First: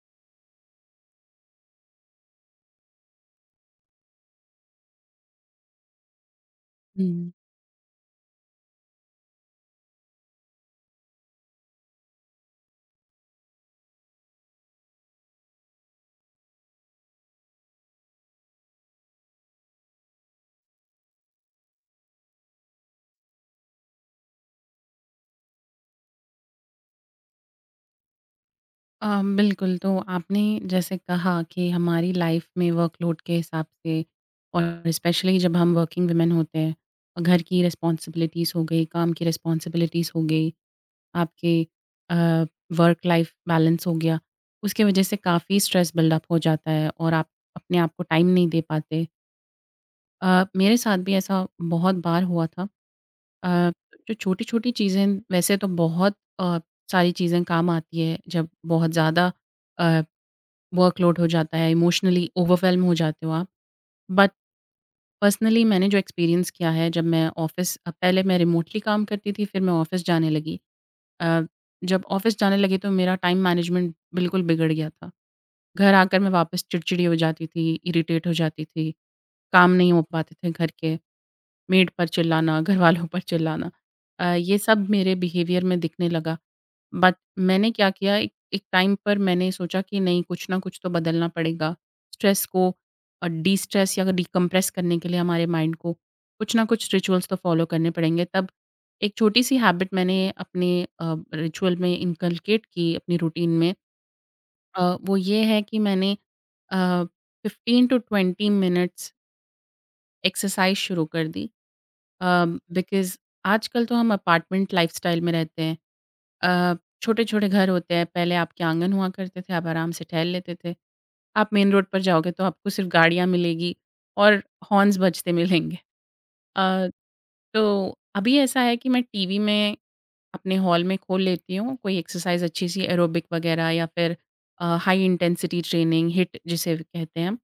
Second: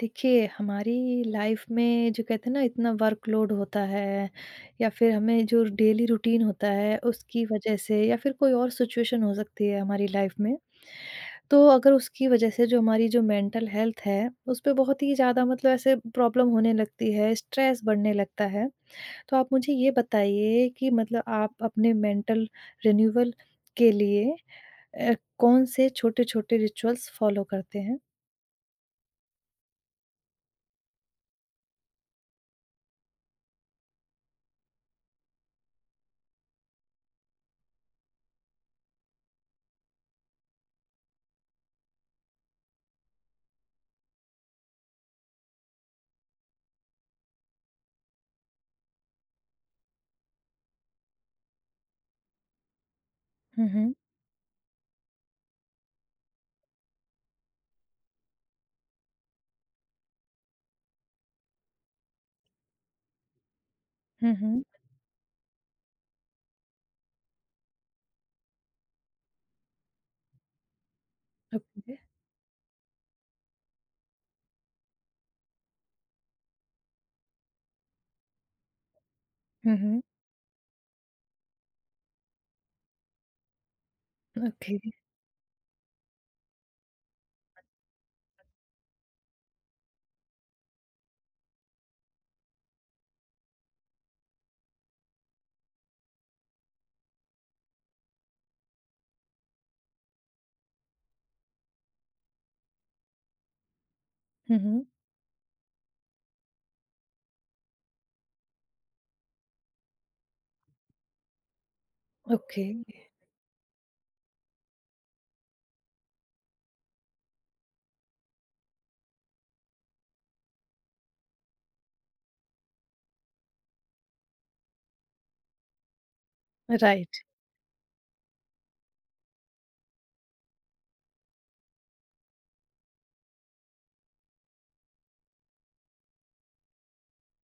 देखिए, हमारी लाइफ़ में जो कहते हैं ना इतना वर्कलोड होता है या फिर हमें जो डेली रूटीन होता है हुँ। उसकी वज़ह से या फिर कोई और सिचुएशन हो सकती है हमारी लाइफ़ में। तो अगर उसकी वज़ह से जो हमारी जो मेंटल हेल्थ है, उस पे बहुत ही ज़्यादा मतलब ऐसे प्रॉब्लम होने लगती है, स्ट्रेस बढ़ने लगता है। तो आप मुझे ये बताइए कि मतलब आप अपने मेंटल रिन्यूअल के लिए अ, कौन से छोटे-छोटे रिचुअल्स फ़ॉलो करते हैं? अ, बिल्कुल, तो आपने जैसे कहा कि हमारी लाइफ़ में वर्कलोड के हिसाब से और स्पेशली जब हम वर्किंग वुमेन होते हैं, और घर की रिस्पॉन्सिबिलिटीज़ हो गई, काम की रिस्पॉन्सिबिलिटीज़ हो गई, आपके अ, वर्क लाइफ़ बैलेंस हो गया, उसकी वजह से काफ़ी स्ट्रेस बिल्डअप हो जाता है और आप अपने आप को टाइम नहीं दे पाते। अ, मेरे साथ भी ऐसा बहुत बार हुआ था। हुँ, अ, हुँ। जो छोटी-छोटी चीज़ें वैसे तो बहुत सारी चीज़ें काम आती है, जब बहुत ज़्यादा अ वर्कलोड हो जाता है, इमोशनली ओवरवेल्म हो जाते हो आप। But hmm, hmm. पर्सनली मैंने जो एक्सपीरियंस किया है जब मैं पहले मैं रिमोटली काम करती थी फिर मैं ऑफ़िस जाने लगी। अ, ओके। जब ऑफ़िस जाने लगी तो मेरा टाइम मैनेजमेंट बिल्कुल बिगड़ गया था। घर आकर मैं वापस चिड़चिड़ी हो जाती थी, इरिटेट हो जाती थी, काम हुँ, नहीं हुँ, हो पाते थे घर के। मेड पर चिल्लाना, घरवालों पर चिल्लाना ये ओके। सब मेरे बिहेवियर में दिखने लगा। बट मैंने क्या किया एक एक टाइम पर मैंने सोचा कि नहीं कुछ ना कुछ तो बदलना पड़ेगा। स्ट्रेस को डिस्ट्रेस या डिकम्प्रेस करने के लिए हमारे माइंड को कुछ ना कुछ रिचुअल्स तो फॉलो करने पड़ेंगे। तब एक छोटी-सी हैबिट मैंने अपने अ, रिचुअल में इनकलकेट की अपनी रूटीन में। हुँ, हुँ, वो ये है कि मैंने अ, 15 टू 20 मिनट्स एक्सरसाइज़ शुरू कर दी। ओके, बिकॉज़ आजकल तो हम अपार्टमेंट लाइफ़स्टाइल में रहते हैं। अ, छोटे-छोटे घर होते हैं, पहले आपके आँगन हुआ करते थे, आप आराम से टहल लेते थे। आप मेन रोड पर जाओगे तो आपको सिर्फ़ गाड़ियाँ मिलेंगी और हॉर्न्स बजते मिलेंगे। अ, राइट। तो अभी ऐसा है कि मैं टीवी में अपने हॉल में खोल लेती हूँ, कोई एक्सरसाइज़ अच्छी सी एरोबिक वग़ैरह या फिर हाई इंटेंसिटी ट्रेनिंग हिट जिसे भी कहते हैं हम,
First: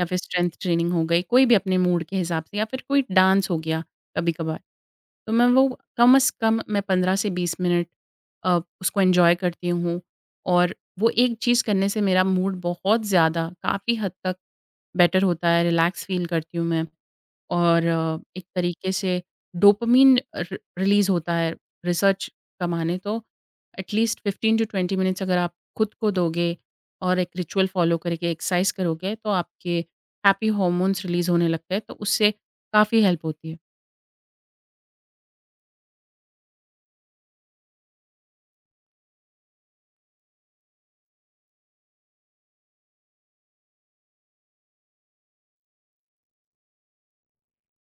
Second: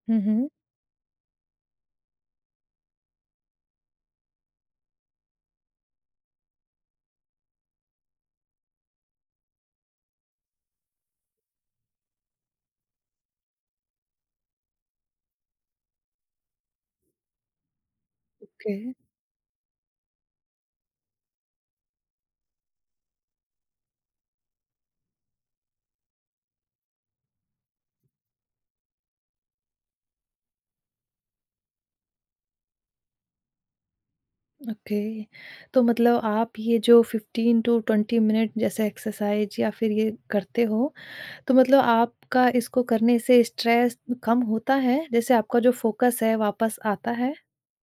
या फिर हुँ, हुँ, स्ट्रेंथ ट्रेनिंग हो गई, कोई भी अपने मूड के हिसाब से या फिर कोई डांस हो गया कभी-कभार। तो मैं वो कम से कम मैं 15 से 20 मिनट उसको एन्जॉय करती हूँ और वो एक चीज़ करने से मेरा मूड बहुत ज़्यादा काफ़ी हद तक बेटर होता है, रिलैक्स फ़ील करती हूँ मैं। और एक ओके, तरीके से डोपामिन र रिलीज़ होता है रिसर्च का माने तो एट लीस्ट 15 टू 20 मिनट्स अगर आप खुद को दोगे और एक रिचुअल फ़ॉलो करके एक्सरसाइज़ करोगे तो आपके हैप्पी हॉर्मोन्स रिलीज़ होने लगते हैं, तो उससे काफ़ी हेल्प होती है। ओके। तो मतलब आप ये जो 15 टू 20 मिनट जैसे एक्सरसाइज़ या फिर ये करते हो, तो मतलब आपका इसको करने से स्ट्रेस कम होता है? जैसे आपका जो फ़ोकस है वापस आता है?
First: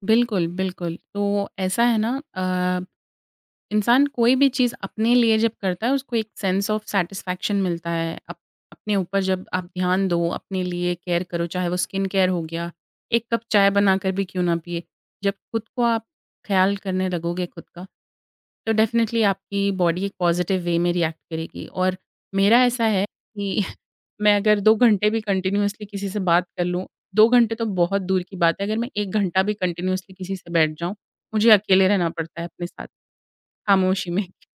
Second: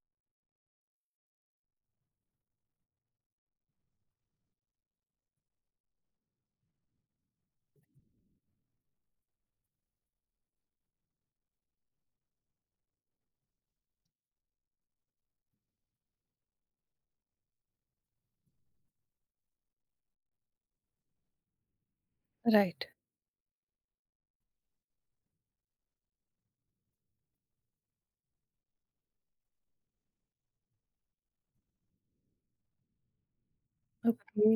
बिल्कुल, बिल्कुल। तो ऐसा है ना इंसान कोई भी चीज़ अपने लिए जब करता है उसको एक सेंस ऑफ सैटिस्फैक्शन मिलता है। अप अपने ऊपर जब आप ध्यान दो, अपने लिए केयर करो, चाहे वो स्किन केयर हो गया, एक कप चाय बनाकर भी क्यों ना पिए। जब खुद को आप ख़्याल करने लगोगे खुद का, तो डेफ़िनेटली आपकी बॉडी एक पॉज़िटिव वे में रिएक्ट करेगी और मेरा ऐसा राइट, है कि मैं अगर 2 घंटे भी कंटिन्यूअसली किसी से बात कर लूँ, 2 घंटे तो बहुत दूर की बात है, अगर मैं 1 घंटा भी कंटिन्यूअसली किसी से बैठ जाऊँ, मुझे अकेले रहना पड़ता है अपने साथ, खामोशी में। ओके।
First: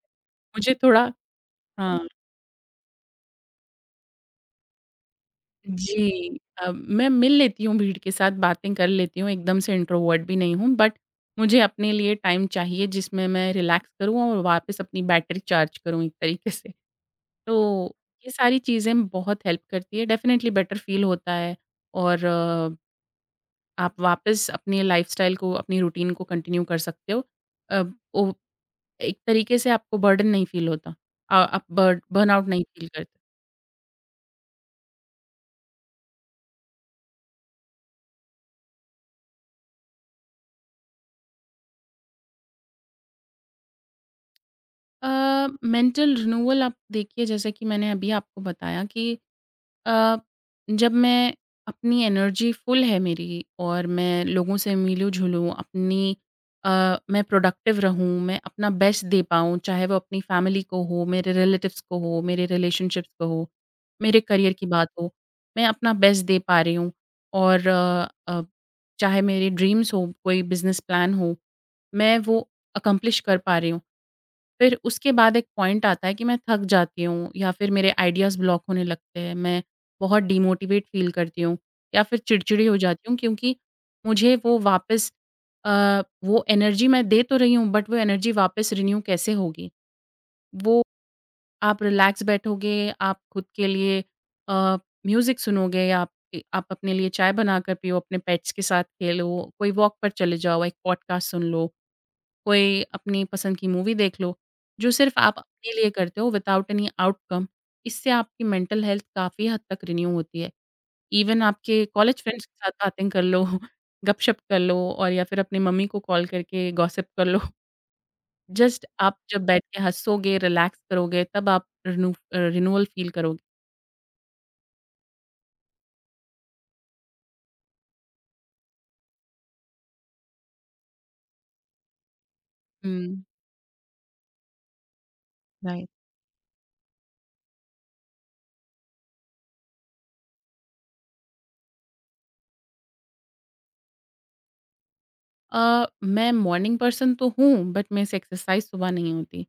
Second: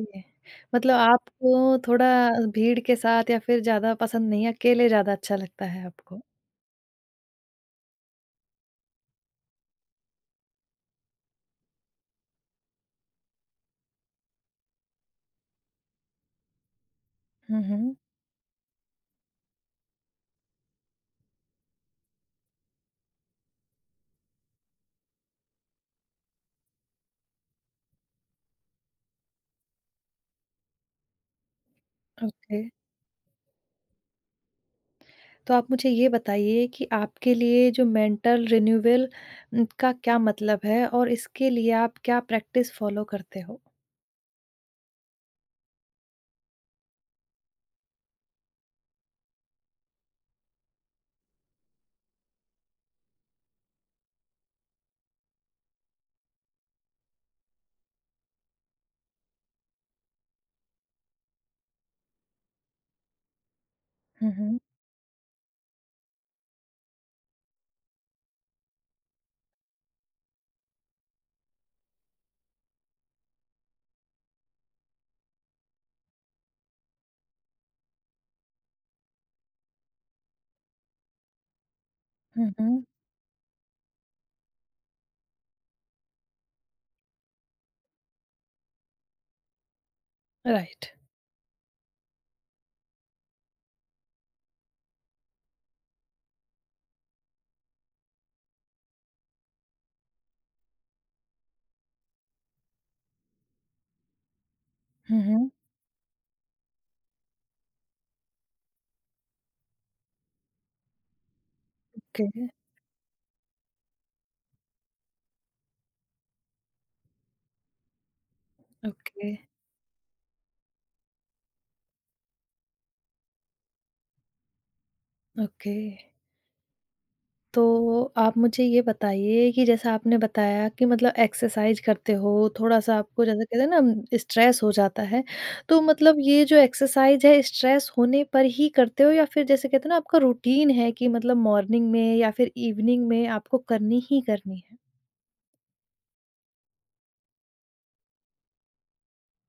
मुझे मतलब थोड़ा हुँ। आपको हाँ, थोड़ा भीड़ के साथ या फिर ज़्यादा पसंद नहीं है, अकेले ज़्यादा अच्छा लगता है आपको। जी। मैं मिल लेती हूँ भीड़ के साथ, बातें कर लेती हूँ, एकदम से इंट्रोवर्ट भी नहीं हूँ, बट मुझे अपने लिए टाइम चाहिए जिसमें मैं रिलैक्स करूँ और वापस अपनी बैटरी चार्ज करूँ एक तरीके से। हुँ, तो हुँ, ये सारी चीज़ें बहुत हेल्प करती है, डेफ़िनेटली बेटर फ़ील होता है और आप वापस अपने लाइफ़स्टाइल को, अपनी रूटीन को कंटिन्यू कर सकते हो। अ, ओ एक तरीके से आपको बर्डन नहीं फ़ील होता। आप बर्ड बर्नआउट ओके। नहीं फ़ील करते। तो आप मुझे ये बताइए कि आपके लिए जो मेंटल रिन्यूअल का क्या मतलब है और इसके लिए आप क्या प्रैक्टिस फॉलो करते हो? मेंटल रिन्यूअल आप देखिए जैसे कि मैंने अभी आपको बताया कि अ, जब मैं अपनी एनर्जी फुल है मेरी और मैं लोगों से मिलूँ जुलूँ अपनी अ, मैं प्रोडक्टिव रहूँ मैं अपना बेस्ट दे पाऊँ चाहे वो अपनी फैमिली को हो मेरे रिलेटिव्स को हो मेरे रिलेशनशिप्स को हो मेरे हुँ, करियर हुँ। की बात हो मैं अपना बेस्ट दे पा रही हूँ और चाहे मेरे ड्रीम्स हो कोई बिजनेस प्लान हो मैं वो अकम्प्लिश कर पा रही हूँ फिर उसके बाद एक पॉइंट आता है कि मैं थक जाती हूँ या फिर मेरे आइडियाज़ ब्लॉक होने लगते हैं। मैं बहुत डिमोटिवेट फ़ील करती हूँ या फिर हुँ, चिड़चिड़ी हो हुँ। जाती हूँ क्योंकि मुझे वो वापस वो एनर्जी मैं दे तो रही हूँ बट वो एनर्जी वापस रिन्यू कैसे होगी? वो राइट। आप रिलैक्स बैठोगे, आप खुद के लिए अ, म्यूज़िक सुनोगे या आप अपने लिए चाय बनाकर पियो, अपने पेट्स के साथ खेलो, कोई वॉक पर चले जाओ, एक पॉडकास्ट सुन लो। कोई अपनी पसंद की मूवी देख लो, जो सिर्फ़ हुँ, आप हुँ। अपने लिए करते हो विदाउट एनी आउटकम, इससे आपकी मेंटल हेल्थ काफ़ी हद तक रिन्यू होती है। इवन आपके कॉलेज ओके, फ्रेंड्स के साथ बातें कर लो, गपशप कर लो और या फिर अपनी मम्मी को कॉल करके गॉसिप कर लो। जस्ट आप ओके, जब बैठ के हँसोगे, रिलैक्स करोगे, तब आप रिन्यूअल फ़ील करोगे। ओके। तो आप मुझे ये बताइए कि जैसा आपने बताया कि मतलब एक्सरसाइज करते हो, थोड़ा-सा हुँ, आपको जैसे कहते हैं ना स्ट्रेस हो जाता है, तो राइट। मतलब ये जो एक्सरसाइज है स्ट्रेस होने पर ही करते हो या फिर जैसे कहते हैं ना आपका रूटीन है कि मतलब मॉर्निंग में या फिर इवनिंग में आपको करनी ही करनी है? मैं मॉर्निंग पर्सन तो हूँ, बट मेरे से एक्सरसाइज़ सुबह नहीं होती।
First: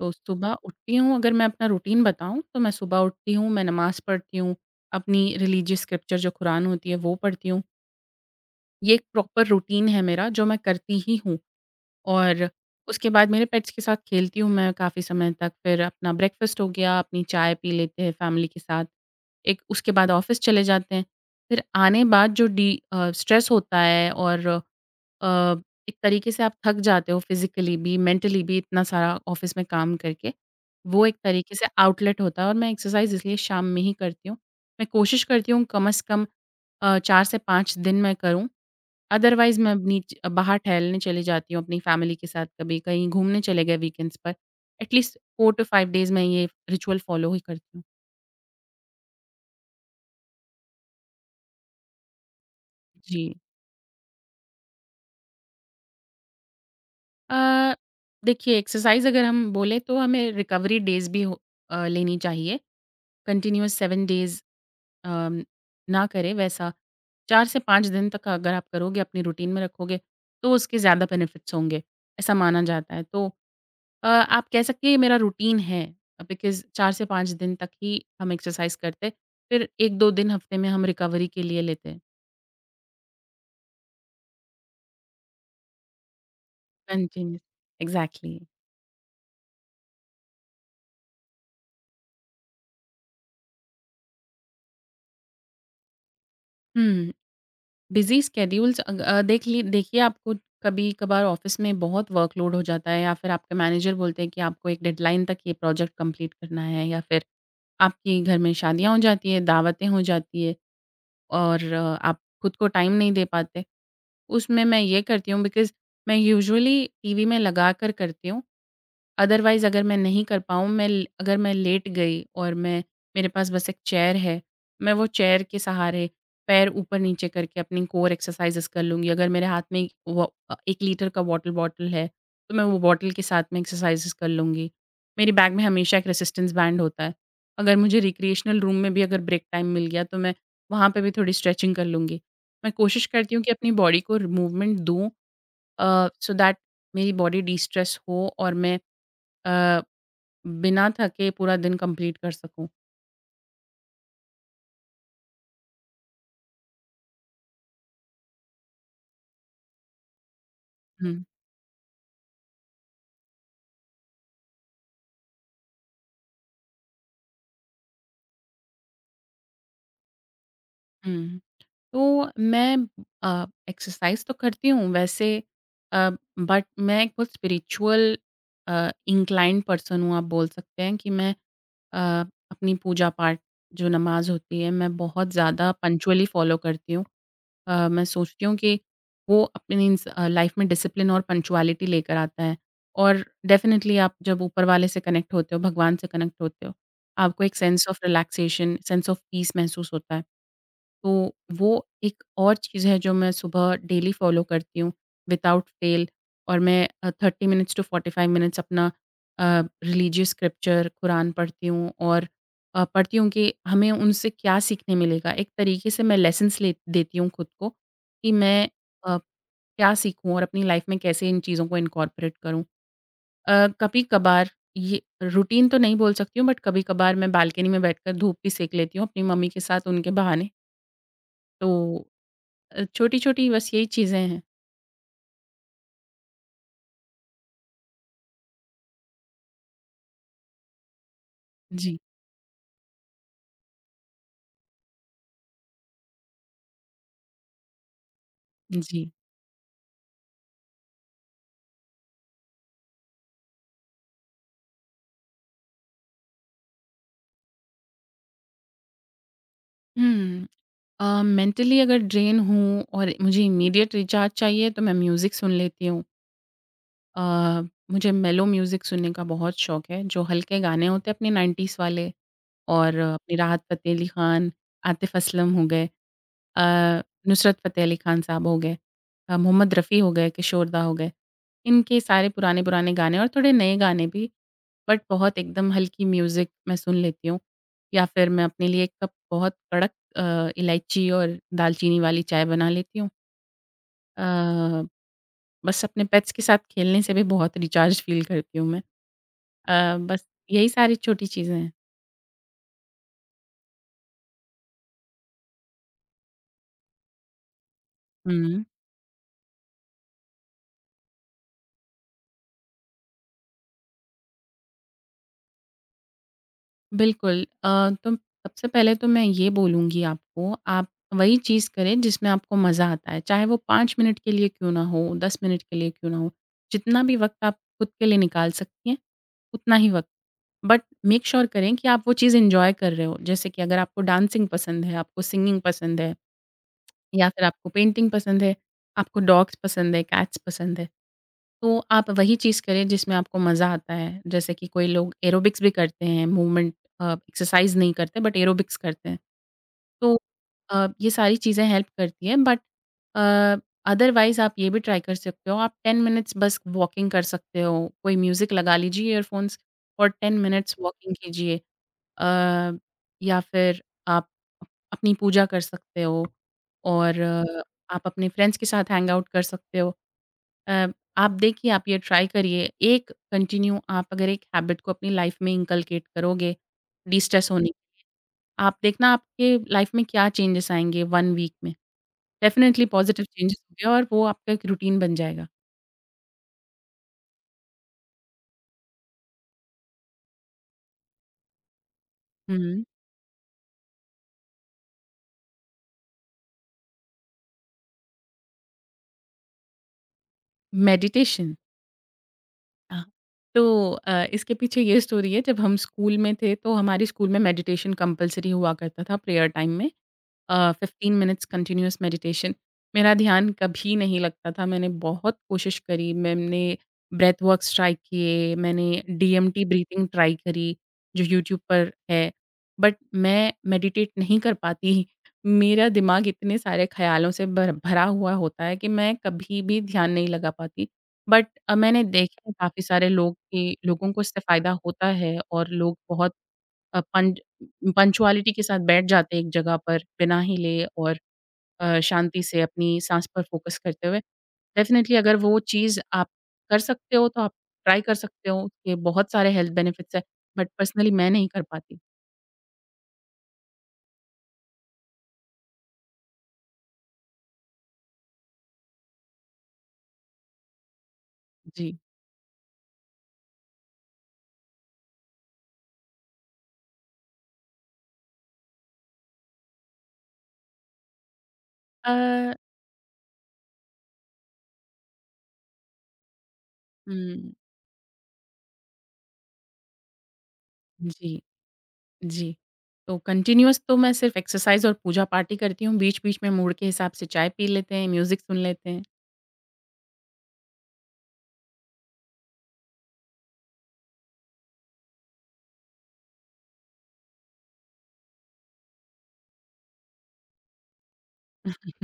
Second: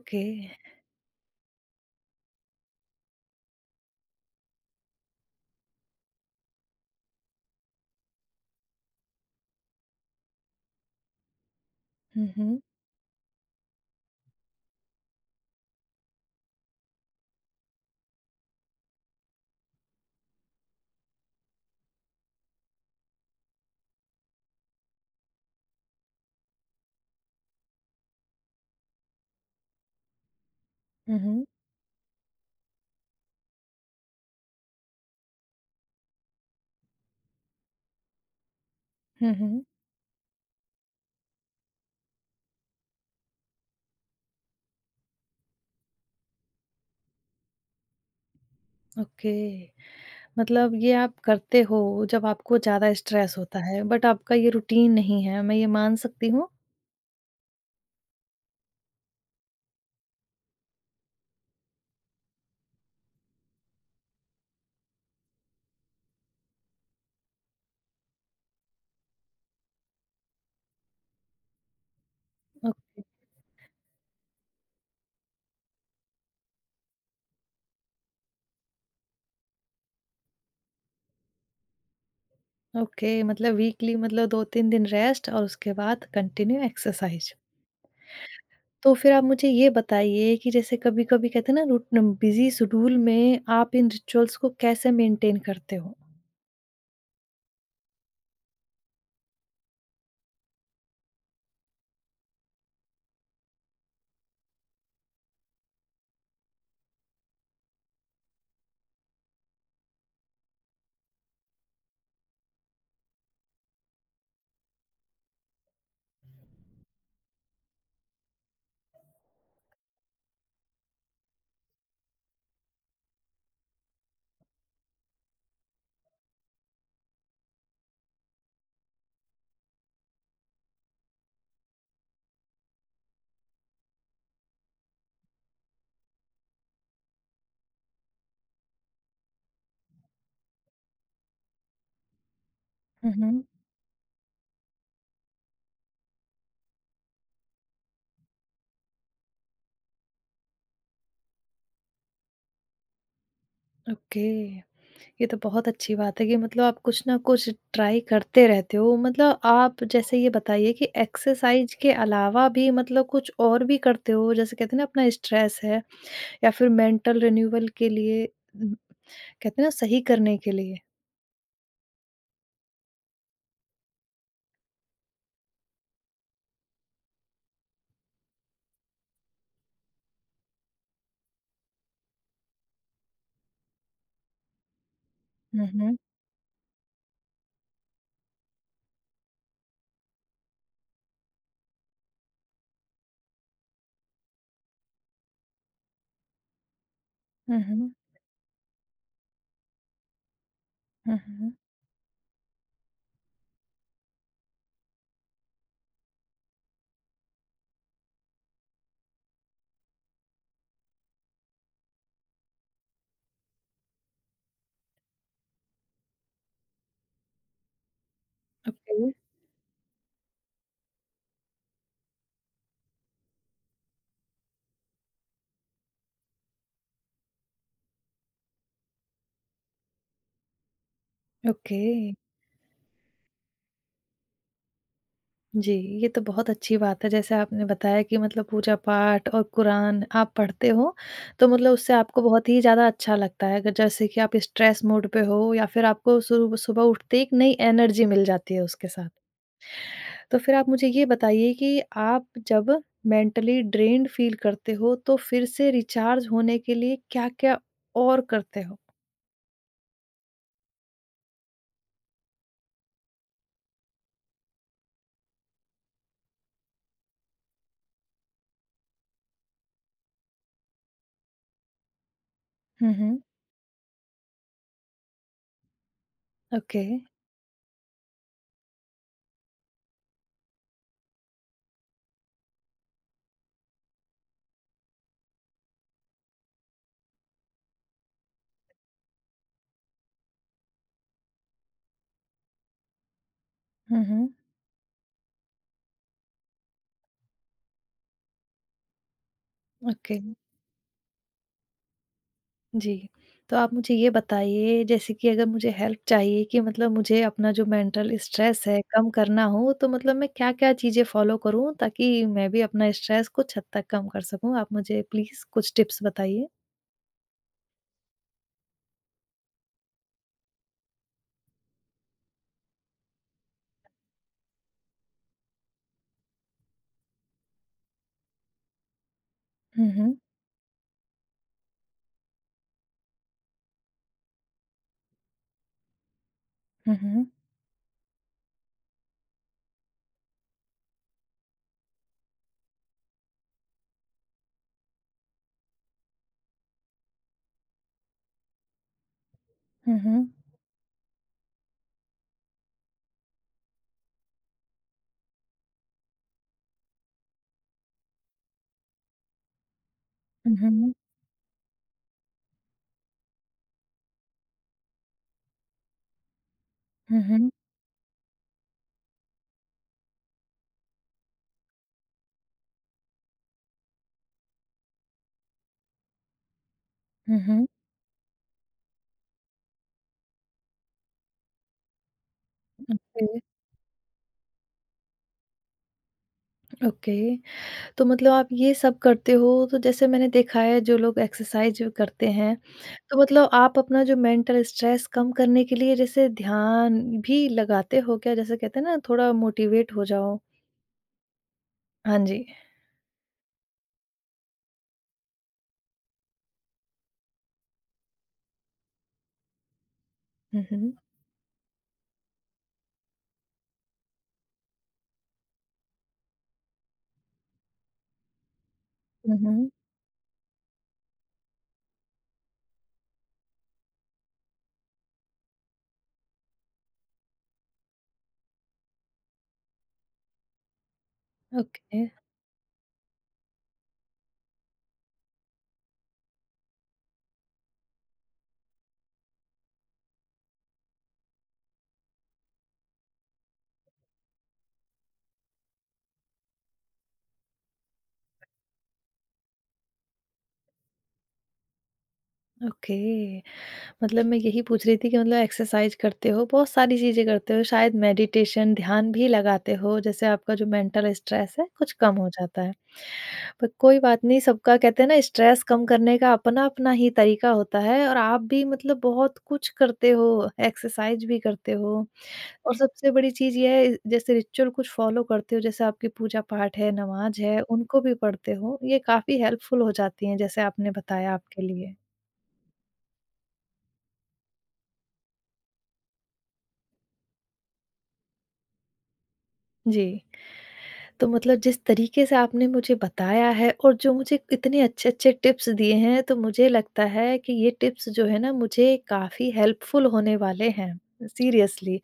तो सुबह उठती हूँ अगर मैं अपना रूटीन बताऊँ तो मैं सुबह उठती हूँ, मैं नमाज़ पढ़ती हूँ, अपनी रिलीजियस स्क्रिप्चर जो कुरान होती है वो पढ़ती हूँ। ये एक प्रॉपर रूटीन है मेरा जो मैं करती ही हूँ हुँ, और हुँ। उसके बाद मेरे पेट्स के साथ खेलती हूँ मैं काफ़ी समय तक, फिर अपना ब्रेकफ़ास्ट हो गया, अपनी चाय पी लेते हैं फ़ैमिली के साथ। एक उसके बाद ऑफ़िस चले जाते हैं, फिर आने बाद जो स्ट्रेस होता है और अ, एक तरीके से आप थक जाते हो फिज़िकली भी, मेंटली भी इतना सारा ऑफ़िस में काम करके। वो एक हुँ, हुँ। तरीके से आउटलेट होता है और मैं एक्सरसाइज़ इसलिए शाम में ही करती हूँ। मैं कोशिश करती हूँ कम से कम 4 से 5 दिन मैं करूँ। हुँ, अदरवाइज़ हुँ। मैं अपनी च बाहर टहलने चली जाती हूँ अपनी फ़ैमिली के साथ, कभी कहीं घूमने चले गए वीकेंड्स पर। एटलीस्ट 4 टू 5 डेज़ मैं ये रिचुअल फ़ॉलो ही करती हूँ। ओके, मतलब ये आप करते हो जब आपको ज़्यादा जी। स्ट्रेस होता है, बट आपका ये रूटीन नहीं है, मैं ये मान सकती हूँ? अ, देखिए एक्सरसाइज़ अगर हम बोलें तो हमें रिकवरी डेज़ भी लेनी चाहिए। कंटिन्यूअस 7 डेज़ अम, ना करें वैसा 4 से 5 दिन तक अगर आप करोगे, अपनी रूटीन में रखोगे, तो उसके ज़्यादा बेनिफिट्स होंगे, ऐसा माना जाता है। तो आप कह सकते हैं ये मेरा रूटीन है बिकॉज़ 4 से 5 दिन तक ही हम एक्सरसाइज़ करते हैं, फिर 1-2 दिन हफ्ते में हम रिकवरी के लिए लेते हैं, ओके मतलब वीकली मतलब 2-3 दिन रेस्ट और उसके बाद कंटिन्यू एक्सरसाइज। Continuous exactly. तो फिर आप मुझे ये बताइए कि जैसे कभी-कभी कहते हैं ना रूट बिज़ी शेड्यूल में आप इन रिचुअल्स को कैसे मेंटेन करते हो? हुँ, बिज़ी स्केड्यूल्स अग अ, देख ली देखिए आपको कभी-कभार ऑफ़िस में बहुत वर्कलोड हो जाता है या फिर आपके मैनेजर बोलते हैं कि आपको एक डेडलाइन तक ये प्रोजेक्ट कंप्लीट करना है या फिर आपकी घर में शादियाँ हो जाती है, दावतें हो जाती है और आप खुद को टाइम नहीं दे पाते। उसमें मैं ये करती हूँ बिकॉज़ मैं यूजुअली टीवी में लगा कर करती हूँ अदरवाइज़ अगर मैं नहीं कर पाऊँ, मैं ल अगर मैं लेट गई और मैं मेरे पास बस एक चेयर है, मैं वो चेयर के सहारे पैर ऊपर-नीचे करके अपनी कोर एक्सरसाइज़ेज़ कर लूँगी। अगर मेरे हाथ में वो 1 लीटर का वाटर बॉटल है, तो मैं वो बॉटल के साथ में एक्सरसाइज़ेज़ कर लूँगी। मेरी बैग में हमेशा एक रेज़िस्टेंस बैंड होता है। अगर मुझे रिक्रिएशनल रूम में भी अगर ब्रेक टाइम मिल गया, तो मैं वहाँ पे भी थोड़ी स्ट्रेचिंग कर लूँगी। मैं कोशिश हुँ, करती हूँ हुँ। कि अपनी बॉडी को मूवमेंट दूँ सो दैट मेरी बॉडी डिस्ट्रेस हो और मैं अ बिना थके पूरा दिन कंप्लीट कर सकूँ। ओके, ये तो बहुत अच्छी बात है कि मतलब आप कुछ ना कुछ ट्राई करते रहते हो। मतलब आप जैसे ये बताइए कि हुँ, एक्सरसाइज के अलावा भी मतलब कुछ और भी करते हो? जैसे कहते हैं ना अपना स्ट्रेस है या फिर मेंटल रिन्यूअल के लिए उम, कहते हैं ना सही करने के लिए? हुँ। तो मैं एक्सरसाइज़ तो करती हूँ वैसे अ, बट मैं कुछ स्पिरिचुअल इंक्लाइंड पर्सन हूँ आप बोल सकते हैं कि मैं अ, अपनी पूजा-पाठ जो नमाज़ होती है मैं बहुत हुँ, ज़्यादा हुँ। पंक्चुअली फॉलो करती हूँ। मैं सोचती हूँ कि वो अपनी लाइफ में डिसिप्लिन और पंक्चुअलिटी लेकर आता है। और डेफ़िनेटली आप जब ऊपर वाले से कनेक्ट होते हो, भगवान से कनेक्ट होते हो, आपको एक हुँ, सेंस हुँ। Of relaxation, sense of peace महसूस होता है। हुँ, तो हुँ। वो एक और चीज़ है जो मैं सुबह डेली फ़ॉलो करती हूँ विदाउट फेल और मैं 30 मिनट्स टू 45 मिनट्स अपना रिलीजियस स्क्रिप्चर कुरान पढ़ती हूँ और पढ़ती हूँ कि हमें उनसे क्या सीखने मिलेगा। एक तरीके से मैं लेसन्स ले देती हूँ खुद को कि मैं ओके। अ, क्या सीखूँ और अपनी लाइफ़ में कैसे इन चीज़ों को इनकॉर्पोरेट करूँ। कभी-कभार ये रूटीन तो नहीं बोल सकती हूँ बट कभी-कभार मैं बालकनी में बैठकर धूप भी सेंक लेती हूँ अपनी मम्मी के साथ उनके बहाने। तो ओके। छोटी-छोटी बस यही चीज़ें हैं। जी, ये तो बहुत अच्छी बात है जैसे आपने बताया कि मतलब पूजा-पाठ और कुरान आप पढ़ते हो, तो मतलब उससे जी, आपको बहुत ही ज़्यादा अच्छा लगता है अगर जैसे कि आप स्ट्रेस मोड पे हो या फिर आपको सुब सुबह उठते ही एक नई एनर्जी मिल जाती है उसके जी। साथ। तो फिर आप मुझे ये बताइए कि आप जब मेंटली ड्रेन्ड फील करते हो तो फिर से रिचार्ज होने के लिए क्या-क्या और करते हो? हुँ। मेंटली अगर ड्रेन हूँ और मुझे इमीडिएट रिचार्ज चाहिए तो मैं म्यूज़िक सुन लेती हूँ। अ, मुझे मेलो म्यूज़िक सुनने का बहुत शौक है, जो हल्के गाने होते हैं अपने 90s वाले हुँ, और हुँ। अपने राहत फ़तेह अली खान, आतिफ़ असलम हो गए, ओके। अ, नुसरत फ़तेह अली खान साहब हो गए, मोहम्मद रफ़ी हो गए, किशोरदा हो गए। इनके सारे पुराने-पुराने गाने और थोड़े नए गाने भी, बट बहुत एकदम हल्की म्यूज़िक मैं सुन लेती हूँ। या फिर मैं अपने लिए एक कप बहुत कड़क इलायची और दालचीनी वाली चाय बना लेती हूँ। हुँ, अ, हुँ। बस अपने पेट्स के साथ खेलने से भी बहुत रिचार्ज फ़ील करती हूँ मैं। ओके। बस यही सारी छोटी चीज़ें हैं। जी। तो आप मुझे ये बताइए जैसे कि अगर मुझे हेल्प चाहिए कि मतलब मुझे अपना जो मेंटल स्ट्रेस हुँ। है कम करना हो तो मतलब मैं क्या-क्या चीज़ें फ़ॉलो करूँ ताकि मैं भी अपना स्ट्रेस कुछ हद तक कम कर सकूँ? आप मुझे प्लीज़ कुछ टिप्स बताइए। बिल्कुल। तो सबसे पहले तो मैं ये बोलूँगी आपको, आप वही चीज़ करें जिसमें आपको मज़ा आता है। चाहे वो 5 मिनट के लिए क्यों ना हो, 10 मिनट के लिए क्यों ना हो। जितना भी वक़्त आप खुद के लिए निकाल सकती हैं, उतना ही हुँ, वक़्त। हुँ। बट मेक श्योर करें कि आप वो चीज़ एन्जॉय कर रहे हो। जैसे कि अगर आपको डांसिंग पसंद है, आपको सिंगिंग पसंद है हुँ, हुँ। या फिर आपको पेंटिंग पसंद है, आपको डॉग्स पसंद है, कैट्स पसंद है। तो आप वही चीज़ करें जिसमें आपको मज़ा आता है। जैसे कि कोई लोग एरोबिक्स भी करते हैं, मूवमेंट एक्सरसाइज़ नहीं करते बट एरोबिक्स करते हैं। हुँ, तो हुँ। ये सारी चीज़ें हेल्प करती हैं बट अ, अदरवाइज़ आप ये भी ट्राई कर सकते हो, आप 10 मिनट्स बस वॉकिंग कर सकते हो। कोई म्यूज़िक लगा लीजिए ईयरफ़ोन्स और 10 हुँ, मिनट्स हुँ। वॉकिंग कीजिए। अ, या फिर आप अपनी पूजा कर सकते हो और हुँ, हुँ। आप अपने फ्रेंड्स के साथ हैंग आउट कर सकते हो। अ, आप देखिए, आप ये ट्राई करिए। एक कंटिन्यू आप अगर एक हैबिट को अपनी लाइफ़ में इनकलकेट करोगे, हुँ, डिस्ट्रेस हुँ। होने की, आप देखना आपके लाइफ़ में क्या चेंजेस आएँगे 1 वीक में। Definitely positive okay. चेंजेस होंगे और वो आपका एक रूटीन बन जाएगा। ओके। तो मतलब आप ये सब करते हो, तो जैसे मैंने देखा है जो लोग एक्सरसाइज़ करते हैं, हुँ। तो मतलब आप अपना जो मेंटल स्ट्रेस कम करने के लिए जैसे ध्यान भी लगाते हो क्या? जैसे कहते हैं ना थोड़ा मोटिवेट हो जाओ? मेडिटेशन हाँ जी। अ, इसके पीछे ये स्टोरी है जब हम स्कूल में थे तो हमारे स्कूल में मेडिटेशन कंपल्सरी हुआ करता था प्रेयर टाइम में। हुँ, हुँ। 15 मिनट्स कंटिन्यूअस मेडिटेशन। मेरा ध्यान कभी नहीं लगता था, मैंने बहुत कोशिश करी, मैंने ब्रेथ वर्क्स ट्राई किए, मैंने हुँ, डीएमटी हुँ। ब्रीथिंग ट्राई करी, जो यूट्यूब पर है, बट मैं मेडिटेट नहीं कर पाती। मेरा दिमाग इतने सारे ख़्यालों से भर भरा हुआ होता है कि मैं कभी भी ध्यान नहीं लगा पाती। बट ओके, मैंने देखा है काफ़ी सारे लोग कि लोगों को इससे फ़ायदा होता है और लोग बहुत अ, पं पंक्चुअलिटी के साथ बैठ जाते हैं एक जगह पर बिना हिले और शांति से अपनी साँस पर फ़ोकस करते हुए। डेफ़िनिटली अगर वो चीज़ आप कर सकते हो तो आप ट्राई कर सकते हो, ये बहुत सारे हेल्थ बेनिफिट्स हैं, बट पर्सनली मैं नहीं कर पाती। ओके। मतलब मैं यही पूछ रही थी कि मतलब एक्सरसाइज करते हो, बहुत सारी चीज़ें करते हो, शायद मेडिटेशन, ध्यान भी लगाते हो, जैसे आपका जो मेंटल स्ट्रेस है, कुछ जी। कम हो जाता है। पर कोई बात नहीं, सबका कहते हैं ना स्ट्रेस कम करने का अपना-अपना ही तरीका होता है और आप भी मतलब बहुत कुछ करते हो, एक्सरसाइज भी करते हो अ, और सबसे बड़ी चीज़ ये है जैसे रिचुअल कुछ फॉलो करते हो, जैसे आपकी पूजा-पाठ है, नमाज़ हुँ, है, उनको भी पढ़ते हो, ये काफ़ी हेल्पफुल हो जाती हैं, जैसे आपने बताया जी, आपके लिए। जी। तो कंटीन्यूअस तो मैं सिर्फ़ एक्सरसाइज़ और पूजा-पाठ ही करती हूँ, बीच-बीच में मूड के हिसाब से चाय पी लेते हैं, म्यूज़िक सुन लेते हैं। जी। तो मतलब जिस तरीके से आपने मुझे बताया है और जो मुझे इतने अच्छे-अच्छे टिप्स दिए हैं, तो मुझे लगता है कि ये टिप्स जो है ना मुझे काफ़ी हेल्पफुल होने वाले हैं। सीरियसली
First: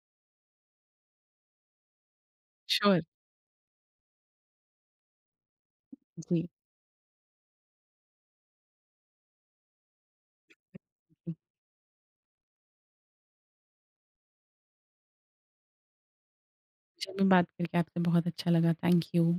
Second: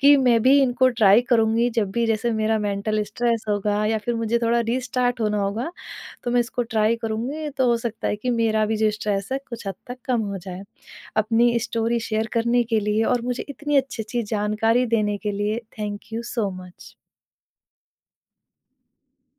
कि मैं भी इनको ट्राई करूँगी जब भी जैसे मेरा श्योर, मेंटल स्ट्रेस होगा या फिर मुझे थोड़ा रीस्टार्ट होना होगा, तो मैं जी। इसको ट्राई करूँगी तो हो सकता है कि मेरा भी जो स्ट्रेस है कुछ हद तक कम हो जाए। जी। अपनी स्टोरी शेयर करने के लिए और मुझे इतनी अच्छी-अच्छी जानकारी देने के लिए थैंक यू सो मच। मुझे भी बात करके आपसे बहुत अच्छा लगा, थैंक यू।